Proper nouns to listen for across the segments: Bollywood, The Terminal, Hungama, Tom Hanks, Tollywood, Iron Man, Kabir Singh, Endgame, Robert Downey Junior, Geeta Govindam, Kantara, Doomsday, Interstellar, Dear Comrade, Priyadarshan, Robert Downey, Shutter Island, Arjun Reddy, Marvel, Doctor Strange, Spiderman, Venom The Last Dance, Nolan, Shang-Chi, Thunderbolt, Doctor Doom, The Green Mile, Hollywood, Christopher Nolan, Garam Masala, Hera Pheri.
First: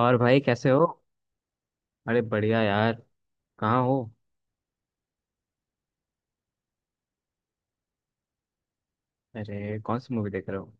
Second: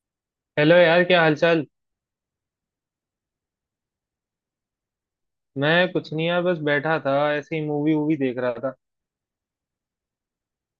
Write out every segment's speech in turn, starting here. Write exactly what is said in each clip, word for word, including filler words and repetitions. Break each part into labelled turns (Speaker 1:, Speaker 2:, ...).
Speaker 1: और भाई कैसे
Speaker 2: हेलो
Speaker 1: हो?
Speaker 2: यार, क्या हालचाल।
Speaker 1: अरे बढ़िया यार। कहाँ हो?
Speaker 2: मैं कुछ नहीं यार, बस बैठा था ऐसे ही मूवी वूवी देख रहा था।
Speaker 1: अरे कौन सी मूवी देख रहे हो?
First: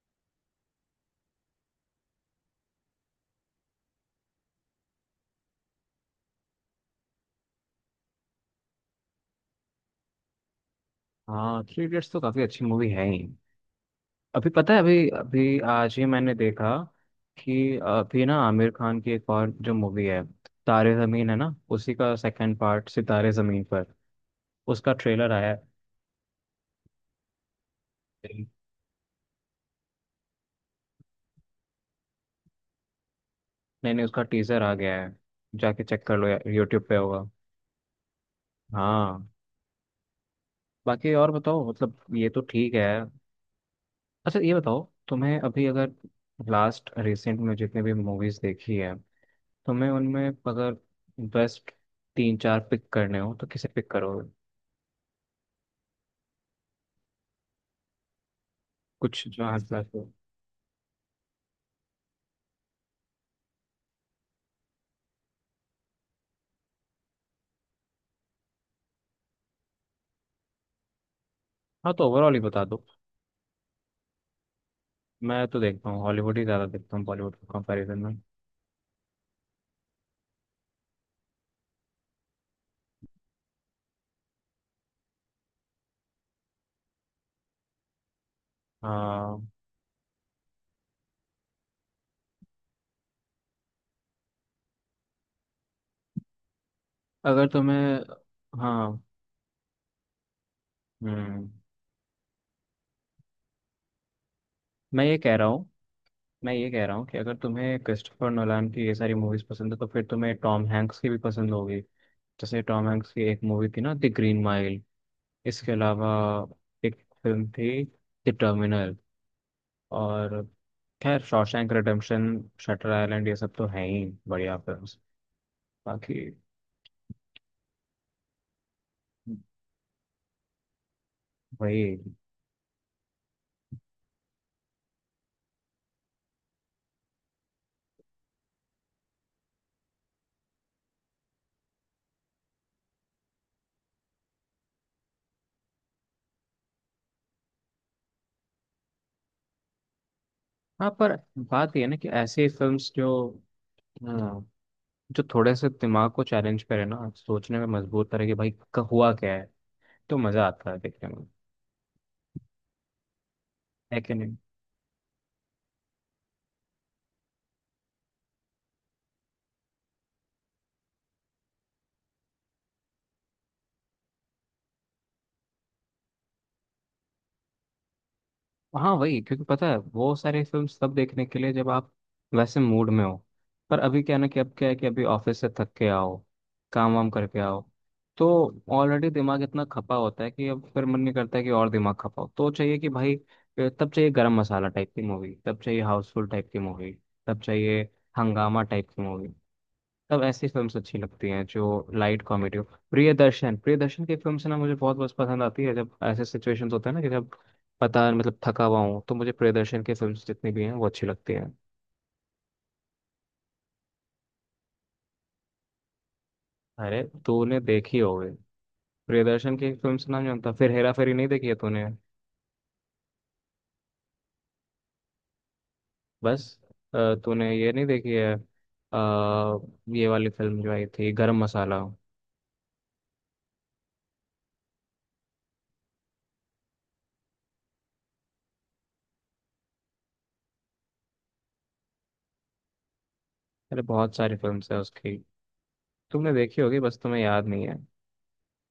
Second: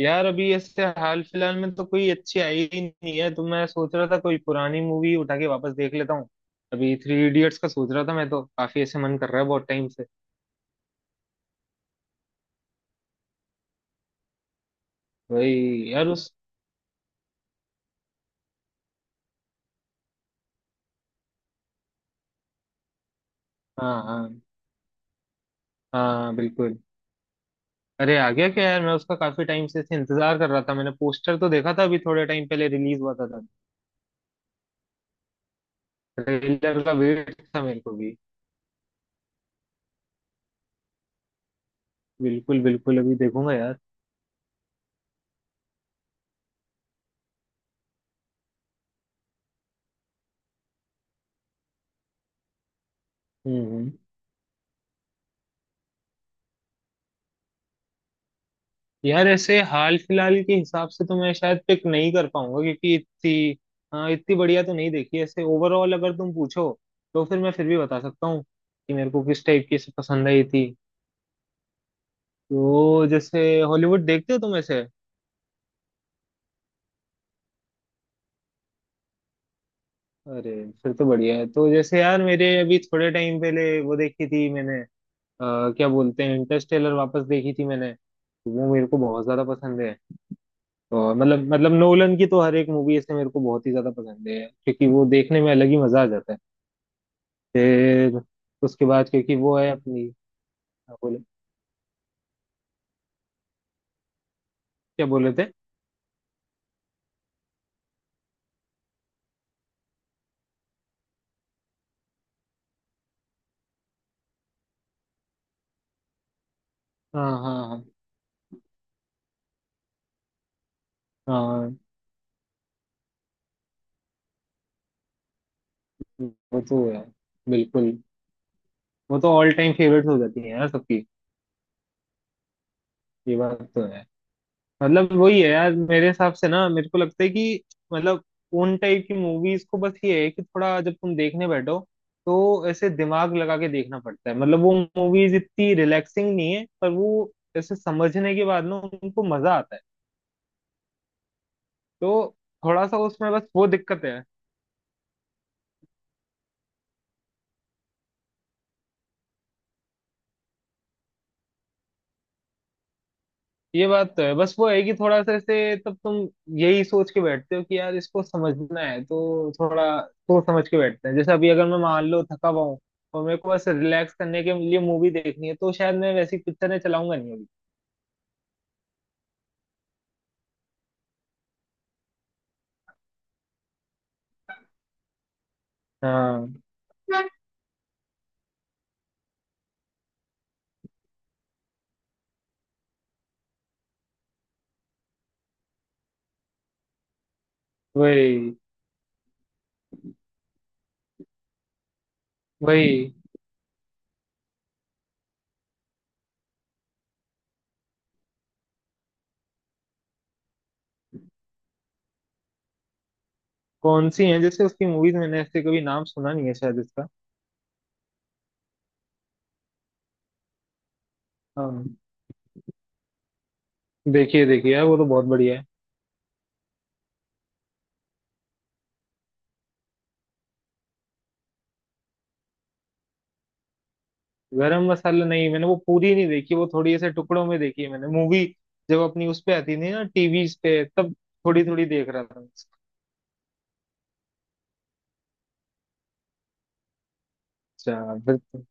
Speaker 2: यार अभी ऐसे हाल फिलहाल में तो कोई अच्छी आई ही नहीं है, तो मैं सोच रहा था कोई पुरानी मूवी उठा के वापस देख लेता हूँ। अभी थ्री इडियट्स का सोच रहा था मैं तो, काफी ऐसे मन कर रहा है बहुत टाइम से।
Speaker 1: हाँ, थ्री इडियट्स तो काफी अच्छी मूवी है ही। अभी पता है, अभी अभी
Speaker 2: वही
Speaker 1: आज ही
Speaker 2: यार, उस...
Speaker 1: मैंने देखा कि अभी ना आमिर खान की एक और जो मूवी है तारे जमीन है ना, उसी का सेकंड पार्ट सितारे जमीन पर,
Speaker 2: हाँ हाँ
Speaker 1: उसका ट्रेलर आया है।
Speaker 2: हाँ, बिल्कुल। अरे आ गया क्या यार? मैं उसका काफी टाइम से ऐसे इंतजार कर रहा था, मैंने पोस्टर तो देखा था, अभी थोड़े टाइम पहले रिलीज हुआ था।
Speaker 1: नहीं नहीं, उसका टीजर आ गया है। जाके चेक कर लो यार,
Speaker 2: ट्रेलर
Speaker 1: यूट्यूब
Speaker 2: का
Speaker 1: पे होगा।
Speaker 2: वेट था मेरे को भी।
Speaker 1: हाँ। बाकी और बताओ, मतलब ये तो
Speaker 2: बिल्कुल
Speaker 1: ठीक है।
Speaker 2: बिल्कुल, अभी देखूंगा यार।
Speaker 1: अच्छा ये बताओ, तुम्हें अभी अगर लास्ट रिसेंट में जितने भी मूवीज देखी है, तुम्हें उनमें अगर बेस्ट तीन चार पिक करने हो तो
Speaker 2: हम्म
Speaker 1: किसे पिक
Speaker 2: हम्म।
Speaker 1: करोगे? कुछ
Speaker 2: यार
Speaker 1: जो हाँ
Speaker 2: ऐसे
Speaker 1: class
Speaker 2: हाल
Speaker 1: हो।
Speaker 2: फिलहाल के हिसाब से तो मैं शायद पिक नहीं कर पाऊंगा क्योंकि इतनी... हाँ इतनी बढ़िया तो नहीं देखी ऐसे, ओवरऑल अगर तुम पूछो तो फिर मैं फिर भी बता सकता हूँ कि मेरे को किस टाइप की ऐसे पसंद आई थी।
Speaker 1: हाँ तो ओवरऑल ही बता दो।
Speaker 2: तो जैसे, हॉलीवुड देखते हो तुम ऐसे?
Speaker 1: मैं तो देखता हूँ, हॉलीवुड ही ज़्यादा देखता हूँ बॉलीवुड के कंपैरिजन में।
Speaker 2: अरे फिर तो बढ़िया है, तो जैसे यार मेरे अभी थोड़े टाइम पहले वो देखी थी मैंने, अ, क्या बोलते हैं, इंटरस्टेलर वापस देखी थी मैंने, तो वो मेरे को बहुत ज्यादा
Speaker 1: हाँ,
Speaker 2: पसंद है। और मतलब मतलब नोलन की तो हर एक मूवी ऐसे मेरे को बहुत ही ज्यादा पसंद है, क्योंकि वो देखने में अलग ही मजा आ जाता है।
Speaker 1: अगर तुम्हें।
Speaker 2: फिर उसके
Speaker 1: हाँ।
Speaker 2: बाद क्योंकि वो है अपनी... क्या बोले?
Speaker 1: हम्म मैं
Speaker 2: क्या
Speaker 1: ये
Speaker 2: बोले
Speaker 1: कह रहा
Speaker 2: थे?
Speaker 1: हूँ। मैं ये कह रहा हूँ कि अगर तुम्हें क्रिस्टोफर नोलान की ये सारी मूवीज पसंद है तो फिर तुम्हें टॉम हैंक्स की भी पसंद होगी। जैसे टॉम हैंक्स की एक मूवी थी ना, द ग्रीन माइल। इसके अलावा एक
Speaker 2: हाँ
Speaker 1: फिल्म
Speaker 2: हाँ
Speaker 1: थी
Speaker 2: हाँ
Speaker 1: द टर्मिनल, और खैर शॉशैंक
Speaker 2: हाँ,
Speaker 1: रिडेम्पशन, शटर आइलैंड, ये सब तो हैं ही बढ़िया फिल्म्स। बाकी
Speaker 2: वो तो है बिल्कुल। वो तो ऑल टाइम फेवरेट हो जाती है यार सबकी।
Speaker 1: वही।
Speaker 2: ये बात तो है। मतलब वही है यार, मेरे हिसाब से ना मेरे को लगता है कि, मतलब उन टाइप की मूवीज को बस ये है कि थोड़ा जब तुम देखने बैठो तो ऐसे दिमाग लगा के देखना पड़ता है, मतलब वो मूवीज इतनी रिलैक्सिंग नहीं है, पर वो ऐसे समझने के बाद ना उनको मजा आता है।
Speaker 1: हाँ पर बात ये है ना कि
Speaker 2: तो
Speaker 1: ऐसी
Speaker 2: थोड़ा
Speaker 1: फिल्म्स
Speaker 2: सा
Speaker 1: जो
Speaker 2: उसमें बस वो दिक्कत है।
Speaker 1: हाँ, जो थोड़े से दिमाग को चैलेंज करे ना, सोचने में मजबूर करे कि भाई क- हुआ क्या है, तो मजा आता है देखने में।
Speaker 2: ये
Speaker 1: है
Speaker 2: बात
Speaker 1: कि
Speaker 2: तो है, बस वो है कि थोड़ा सा ऐसे तब तुम यही सोच के बैठते हो कि यार इसको समझना है, तो थोड़ा सोच समझ के बैठते हैं। जैसे अभी अगर मैं मान लो थका हुआ हूँ और मेरे को बस रिलैक्स करने के लिए मूवी देखनी है, तो शायद मैं वैसी पिक्चरें चलाऊंगा नहीं अभी।
Speaker 1: हाँ वही, क्योंकि पता है वो सारे फिल्म्स तब देखने के लिए जब आप वैसे मूड में हो। पर अभी क्या ना कि अब क्या है कि अभी ऑफिस से थक के आओ,
Speaker 2: हाँ
Speaker 1: काम वाम करके आओ, तो ऑलरेडी दिमाग इतना खपा होता है कि अब फिर मन नहीं करता है कि और दिमाग खपाओ, तो चाहिए कि भाई अ, तब चाहिए गरम मसाला टाइप की मूवी, तब चाहिए हाउसफुल टाइप की मूवी, तब चाहिए
Speaker 2: वही।
Speaker 1: हंगामा टाइप की मूवी। तब ऐसी फिल्म्स अच्छी लगती हैं जो लाइट कॉमेडी हो।
Speaker 2: वही
Speaker 1: प्रियदर्शन प्रियदर्शन की फिल्म से ना मुझे बहुत बहुत पसंद आती है जब ऐसे सिचुएशंस होते हैं ना कि जब पता मतलब थका हुआ हूँ तो मुझे प्रियदर्शन की फिल्म्स जितनी भी हैं वो अच्छी लगती हैं।
Speaker 2: कौन सी है जैसे उसकी मूवीज? मैंने ऐसे कभी नाम सुना नहीं है शायद
Speaker 1: अरे
Speaker 2: इसका।
Speaker 1: तूने देखी होगी, प्रियदर्शन की फिल्म्स नाम जानता फिर, हेरा फेरी नहीं देखी है तूने?
Speaker 2: हाँ। देखिए देखिए यार, वो तो बहुत बढ़िया है।
Speaker 1: बस, अ, तूने ये नहीं देखी है, अ, ये वाली फिल्म जो आई थी गरम मसाला।
Speaker 2: गरम मसाला नहीं मैंने वो पूरी नहीं देखी, वो थोड़ी ऐसे टुकड़ों में देखी है मैंने मूवी, जब अपनी उस पे आती थी ना टीवी पे, तब थोड़ी थोड़ी देख रहा था।
Speaker 1: अरे बहुत सारी फिल्म्स है उसकी, तुमने देखी होगी बस तुम्हें याद नहीं है।
Speaker 2: अच्छा फिर तो-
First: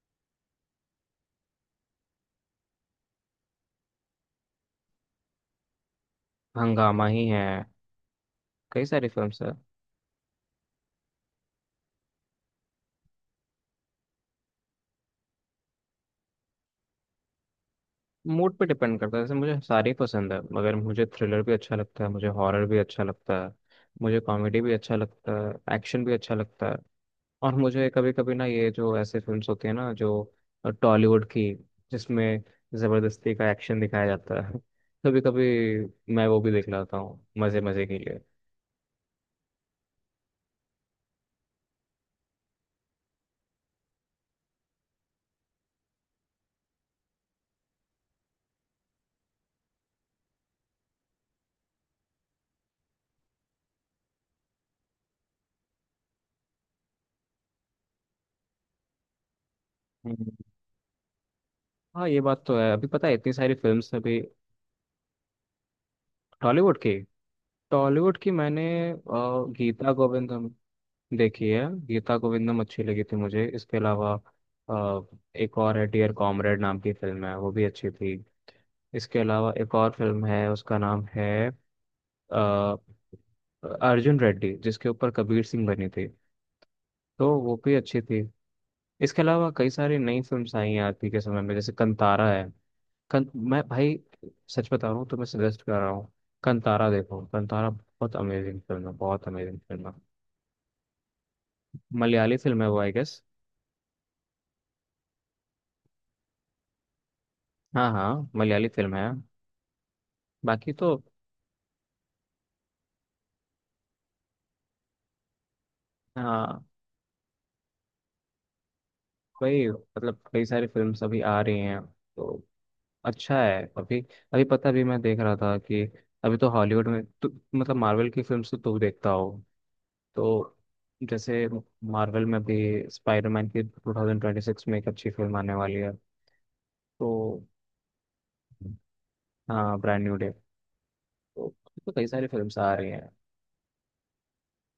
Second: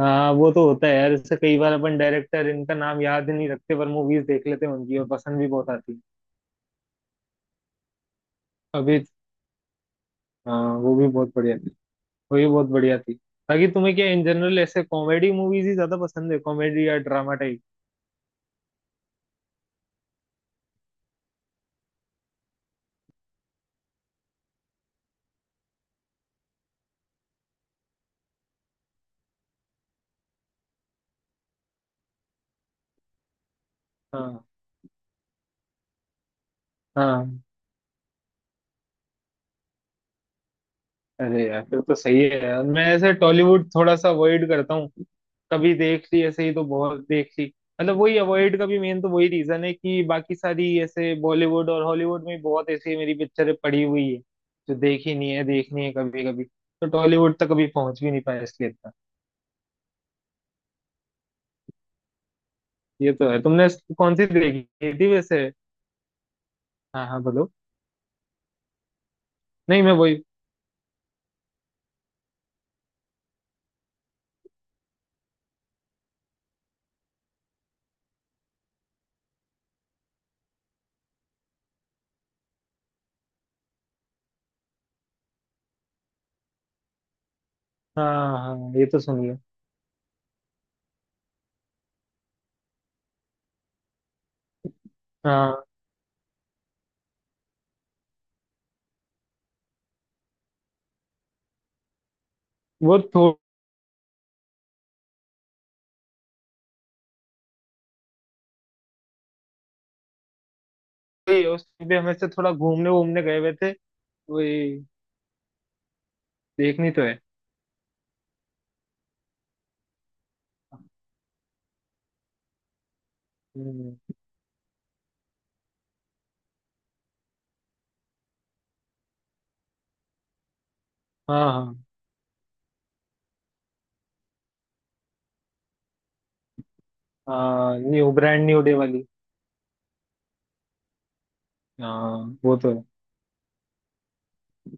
Speaker 2: हाँ वो तो होता है यार, इससे कई बार अपन डायरेक्टर इनका नाम याद नहीं रखते, पर मूवीज देख लेते हैं उनकी और पसंद भी बहुत आती है।
Speaker 1: हंगामा ही है, कई
Speaker 2: अभी...
Speaker 1: सारी फिल्म्स है।
Speaker 2: हाँ वो भी बहुत बढ़िया थी। वो भी बहुत बढ़िया थी। बाकी तुम्हें क्या इन जनरल ऐसे कॉमेडी मूवीज ही ज्यादा पसंद है, कॉमेडी या ड्रामा टाइप?
Speaker 1: मूड पे डिपेंड करता है, जैसे मुझे सारी पसंद है, मगर मुझे थ्रिलर भी अच्छा लगता है, मुझे हॉरर भी अच्छा लगता है, मुझे कॉमेडी भी अच्छा लगता है, एक्शन भी अच्छा लगता है। और मुझे कभी कभी ना ये जो ऐसे फिल्म्स होती है ना जो टॉलीवुड की, जिसमें जबरदस्ती का एक्शन दिखाया जाता
Speaker 2: हाँ
Speaker 1: है कभी कभी मैं वो भी देख लेता हूँ
Speaker 2: हाँ।
Speaker 1: मजे मजे के लिए।
Speaker 2: अरे यार फिर तो सही है, यार मैं ऐसे टॉलीवुड थोड़ा सा अवॉइड करता हूँ, कभी देख ली ऐसे ही तो बहुत देख ली। मतलब वही अवॉइड का भी मेन तो वही रीजन है कि बाकी सारी ऐसे बॉलीवुड और हॉलीवुड में बहुत ऐसी मेरी पिक्चरें पड़ी हुई है जो देखी नहीं है, देखनी है, कभी कभी तो टॉलीवुड तक कभी पहुंच भी नहीं पाया, इसलिए इतना...
Speaker 1: हम्म। हाँ ये बात तो है, अभी पता
Speaker 2: ये
Speaker 1: है
Speaker 2: तो
Speaker 1: इतनी
Speaker 2: है।
Speaker 1: सारी
Speaker 2: तुमने
Speaker 1: फिल्म्स
Speaker 2: कौन
Speaker 1: अभी।
Speaker 2: सी देखी थी वैसे?
Speaker 1: टॉलीवुड की।
Speaker 2: हाँ हाँ बोलो।
Speaker 1: टॉलीवुड की मैंने अ,
Speaker 2: नहीं
Speaker 1: गीता
Speaker 2: मैं वही...
Speaker 1: गोविंदम देखिए। गीता गोविंदम अच्छी लगी थी मुझे, इसके अलावा अ, एक और है डियर कॉमरेड नाम की फिल्म है, वो भी अच्छी थी। इसके अलावा एक और फिल्म है उसका नाम है अ, अर्जुन रेड्डी, जिसके ऊपर कबीर सिंह बनी थी, तो वो भी अच्छी थी।
Speaker 2: हाँ हाँ, ये तो
Speaker 1: इसके
Speaker 2: सुनिए।
Speaker 1: अलावा कई सारी नई फिल्म्स आई हैं आज के समय में, जैसे कंतारा है। कं, मैं भाई सच बता रहा हूँ, तुम्हें
Speaker 2: हाँ
Speaker 1: सजेस्ट कर रहा हूँ, कंतारा देखो, कंतारा बहुत अमेजिंग फिल्म है, बहुत अमेजिंग फिल्म है। मलयाली फिल्म है वो आई
Speaker 2: वो
Speaker 1: गेस।
Speaker 2: थोड़ी...
Speaker 1: हाँ हाँ मलयाली फिल्म है। बाकी तो
Speaker 2: उस पे हम ऐसे थोड़ा घूमने घूमने गए हुए थे। वही।
Speaker 1: हाँ
Speaker 2: देखनी तो है।
Speaker 1: वही, मतलब कई सारी फिल्म्स अभी आ रही हैं तो अच्छा है
Speaker 2: हम्म,
Speaker 1: अभी। अभी पता भी मैं देख रहा था कि अभी तो हॉलीवुड में तो, मतलब मार्वल की फिल्म्स तो तू देखता हो तो जैसे
Speaker 2: हाँ हाँ।
Speaker 1: मार्वल में भी स्पाइडरमैन की ट्वेंटी ट्वेंटी सिक्स में एक अच्छी फिल्म आने वाली है तो
Speaker 2: हाँ न्यू ब्रांड न्यू डे वाली।
Speaker 1: हाँ ब्रांड न्यू डे, तो, तो कई सारी
Speaker 2: हाँ वो
Speaker 1: फिल्म्स
Speaker 2: तो
Speaker 1: आ
Speaker 2: है।
Speaker 1: रही हैं।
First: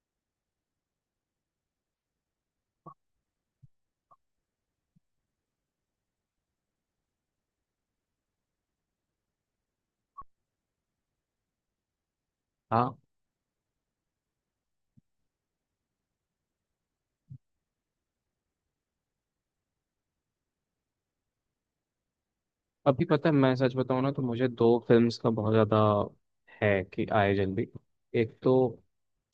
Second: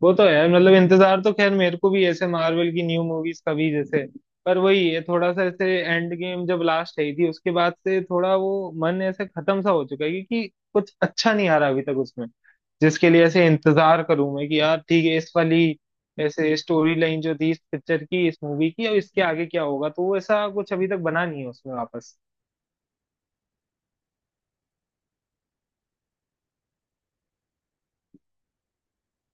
Speaker 2: वो तो है, मतलब इंतजार तो खैर मेरे को भी ऐसे मार्वल की न्यू मूवीज का भी जैसे, पर वही है थोड़ा सा ऐसे, एंड गेम जब लास्ट आई थी उसके बाद से थोड़ा वो मन ऐसे खत्म सा हो चुका है, क्योंकि कुछ अच्छा नहीं आ रहा अभी तक उसमें
Speaker 1: हाँ
Speaker 2: जिसके लिए ऐसे इंतजार करूं मैं कि यार ठीक है इस वाली ऐसे स्टोरी लाइन जो थी इस पिक्चर की, इस मूवी की, अब इसके आगे क्या होगा, तो वो ऐसा कुछ अभी तक बना नहीं है उसमें वापस।
Speaker 1: अभी पता है, मैं सच बताऊं ना तो मुझे दो फिल्म्स का बहुत ज़्यादा है कि आए जल्दी। एक तो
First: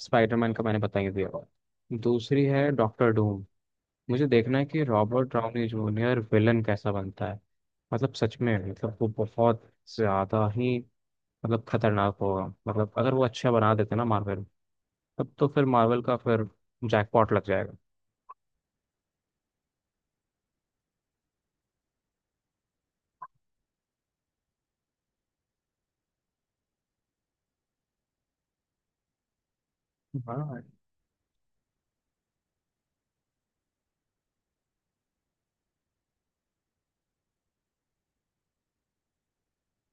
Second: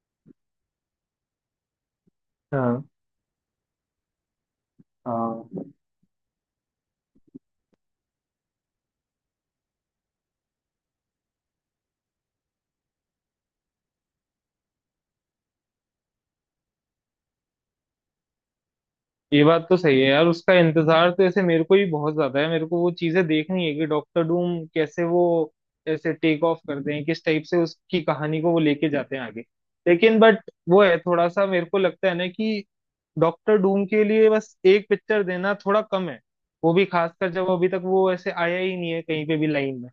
Speaker 1: स्पाइडरमैन का मैंने बता ही दिया, दूसरी है
Speaker 2: हाँ
Speaker 1: डॉक्टर डूम। मुझे देखना है कि रॉबर्ट
Speaker 2: हाँ।
Speaker 1: डाउनी जूनियर विलन कैसा बनता है। मतलब सच में, मतलब वो बहुत ज़्यादा ही, मतलब खतरनाक होगा, मतलब अगर वो अच्छा बना देते ना मार्वल, तब तो फिर मार्वल का फिर जैकपॉट लग जाएगा।
Speaker 2: ये बात तो सही है यार, उसका इंतजार तो ऐसे मेरे को ही बहुत ज्यादा है, मेरे को वो चीजें देखनी है कि डॉक्टर डूम कैसे, वो ऐसे टेक ऑफ करते हैं, किस टाइप से उसकी कहानी को वो लेके जाते हैं आगे। लेकिन बट
Speaker 1: हाँ
Speaker 2: वो है थोड़ा सा, मेरे को लगता है ना कि डॉक्टर डूम के लिए बस एक पिक्चर देना थोड़ा कम है, वो भी खासकर जब अभी तक वो ऐसे आया ही नहीं है कहीं पे भी लाइन में।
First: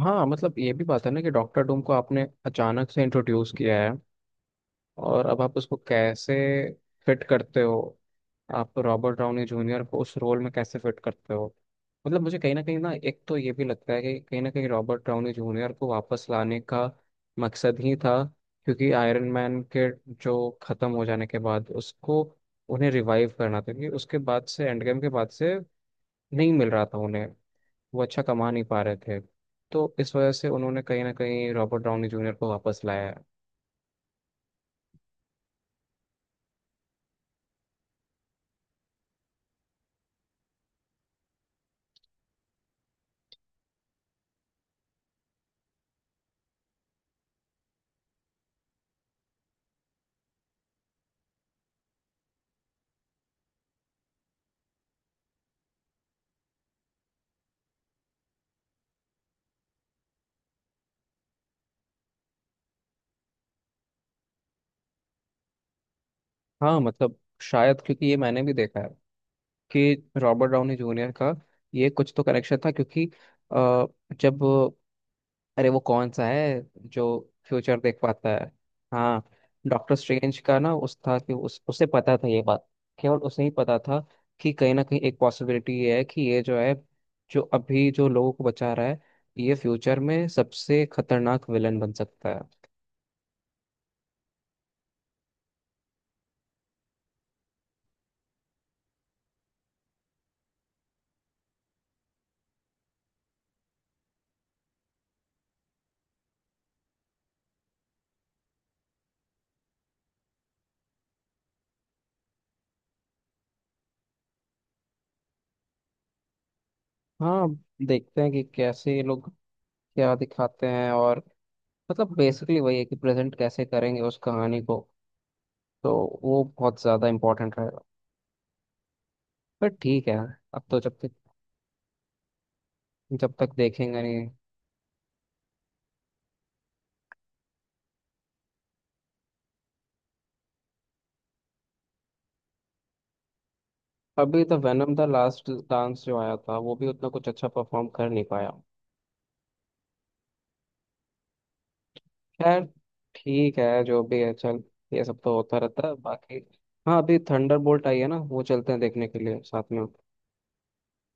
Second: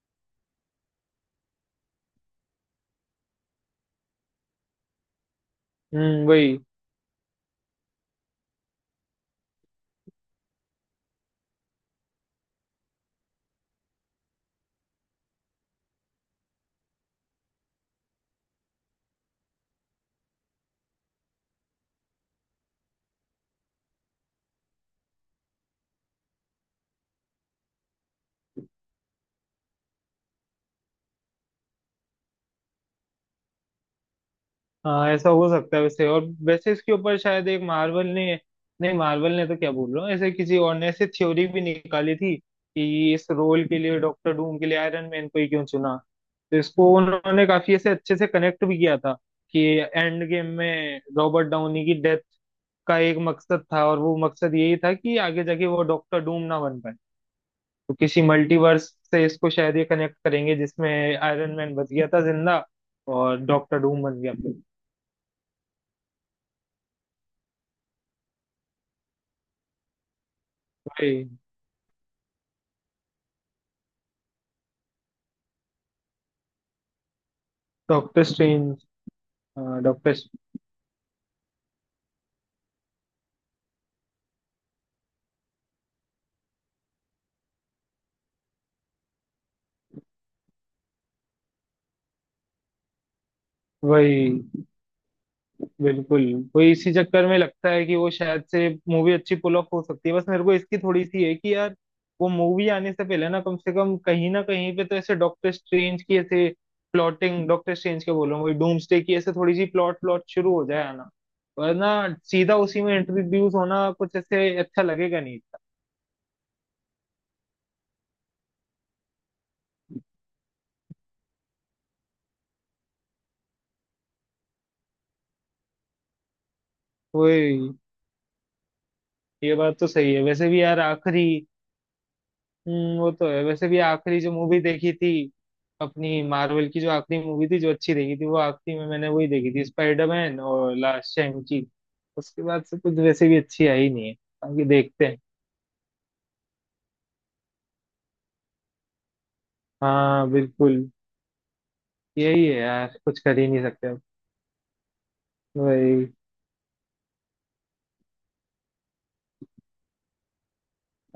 Speaker 1: हाँ, मतलब ये भी बात है ना कि डॉक्टर डूम को आपने अचानक से इंट्रोड्यूस किया है, और अब आप उसको
Speaker 2: हम्म
Speaker 1: कैसे
Speaker 2: वही।
Speaker 1: फिट करते हो? आप रॉबर्ट डाउनी जूनियर को उस रोल में कैसे फिट करते हो? मतलब मुझे कहीं ना कहीं ना एक तो ये भी लगता है कि कहीं ना कहीं रॉबर्ट डाउनी जूनियर को वापस लाने का मकसद ही था। क्योंकि आयरन मैन के जो खत्म हो जाने के बाद उसको उन्हें रिवाइव करना था, क्योंकि उसके बाद से एंड गेम के बाद से नहीं मिल रहा था उन्हें, वो अच्छा कमा नहीं पा रहे थे, तो इस वजह से उन्होंने कहीं ना कहीं रॉबर्ट डाउनी जूनियर को वापस लाया है।
Speaker 2: हाँ ऐसा हो सकता है वैसे, और वैसे इसके ऊपर शायद एक, मार्वल ने, नहीं मार्वल ने तो क्या बोल रहा हूँ, ऐसे किसी और ने ऐसे थ्योरी भी निकाली थी कि इस रोल के लिए, डॉक्टर डूम के लिए आयरन मैन को ही क्यों चुना, तो इसको उन्होंने काफी ऐसे अच्छे से कनेक्ट भी किया था कि एंड गेम में रॉबर्ट डाउनी की डेथ का एक मकसद था, और वो मकसद यही था कि आगे जाके वो डॉक्टर डूम ना बन पाए, तो किसी मल्टीवर्स से इसको शायद ये कनेक्ट करेंगे जिसमें आयरन मैन बच गया था जिंदा, और डॉक्टर डूम बन गया।
Speaker 1: हाँ मतलब शायद, क्योंकि ये मैंने भी देखा है कि रॉबर्ट डाउनी जूनियर का ये कुछ तो कनेक्शन था। क्योंकि अ, जब, अरे वो कौन सा है जो फ्यूचर देख
Speaker 2: डॉक्टर
Speaker 1: पाता है?
Speaker 2: स्ट्रेंज।
Speaker 1: हाँ,
Speaker 2: हाँ,
Speaker 1: डॉक्टर
Speaker 2: डॉक्टर...
Speaker 1: स्ट्रेंज का ना उस था कि उस उसे पता था ये बात, केवल उसे ही पता था कि कहीं ना कहीं एक पॉसिबिलिटी ये है कि ये जो है, जो अभी जो लोगों को बचा रहा है, ये फ्यूचर में सबसे खतरनाक विलन बन सकता है।
Speaker 2: वही, बिल्कुल। वही इसी चक्कर में लगता है कि वो शायद से मूवी अच्छी पुल ऑफ हो सकती है, बस मेरे को इसकी थोड़ी सी है कि यार, वो मूवी आने से पहले ना कम से कम कहीं ना कहीं पे तो ऐसे डॉक्टर स्ट्रेंज की ऐसे प्लॉटिंग, डॉक्टर स्ट्रेंज के बोल रहा हूँ, वही डूम्सडे की ऐसे थोड़ी सी प्लॉट प्लॉट शुरू हो जाए आना, वरना सीधा उसी में इंट्रोड्यूस होना कुछ ऐसे अच्छा लगेगा नहीं था।
Speaker 1: हाँ, देखते हैं कि कैसे ये लोग क्या दिखाते हैं, और मतलब बेसिकली वही है कि प्रेजेंट कैसे करेंगे उस कहानी को, तो वो बहुत ज़्यादा इम्पोर्टेंट
Speaker 2: वही।
Speaker 1: रहेगा।
Speaker 2: ये
Speaker 1: पर
Speaker 2: बात तो
Speaker 1: ठीक
Speaker 2: सही
Speaker 1: है,
Speaker 2: है वैसे
Speaker 1: अब
Speaker 2: भी
Speaker 1: तो
Speaker 2: यार,
Speaker 1: जब तक
Speaker 2: आखिरी... हम्म, वो तो
Speaker 1: जब
Speaker 2: है,
Speaker 1: तक
Speaker 2: वैसे भी
Speaker 1: देखेंगे
Speaker 2: आखिरी
Speaker 1: नहीं।
Speaker 2: जो मूवी देखी थी, अपनी मार्वल की जो आखिरी मूवी थी जो अच्छी देखी थी, वो आखिरी में मैंने वही देखी थी, स्पाइडरमैन और लास्ट शैंग-ची। उसके बाद से कुछ वैसे भी अच्छी आई नहीं है।
Speaker 1: अभी तो
Speaker 2: बाकी
Speaker 1: वैनम द
Speaker 2: देखते हैं।
Speaker 1: लास्ट डांस जो आया था वो भी उतना कुछ अच्छा परफॉर्म कर नहीं पाया।
Speaker 2: हाँ बिल्कुल। यही है
Speaker 1: खैर
Speaker 2: यार, कुछ कर ही
Speaker 1: ठीक
Speaker 2: नहीं
Speaker 1: है
Speaker 2: सकते अब।
Speaker 1: जो भी है चल, ये सब तो होता रहता है
Speaker 2: वही।
Speaker 1: बाकी। हाँ अभी थंडरबोल्ट आई है ना, वो चलते हैं देखने के लिए साथ में।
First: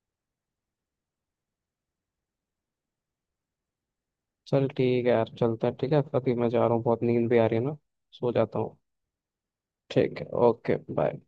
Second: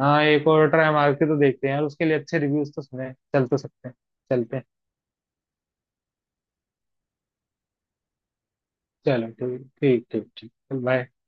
Speaker 2: हाँ एक और ट्राई मार के तो देखते हैं यार, उसके लिए अच्छे रिव्यूज तो सुने हैं। चल तो सकते हैं, चलते हैं।
Speaker 1: चल ठीक है यार, चलते हैं, ठीक है अभी मैं जा रहा हूँ, बहुत नींद भी आ रही है ना, सो जाता हूँ।
Speaker 2: चलो, ठीक ठीक
Speaker 1: ठीक है,
Speaker 2: ठीक ठीक।
Speaker 1: Okay,
Speaker 2: bye.
Speaker 1: बाय।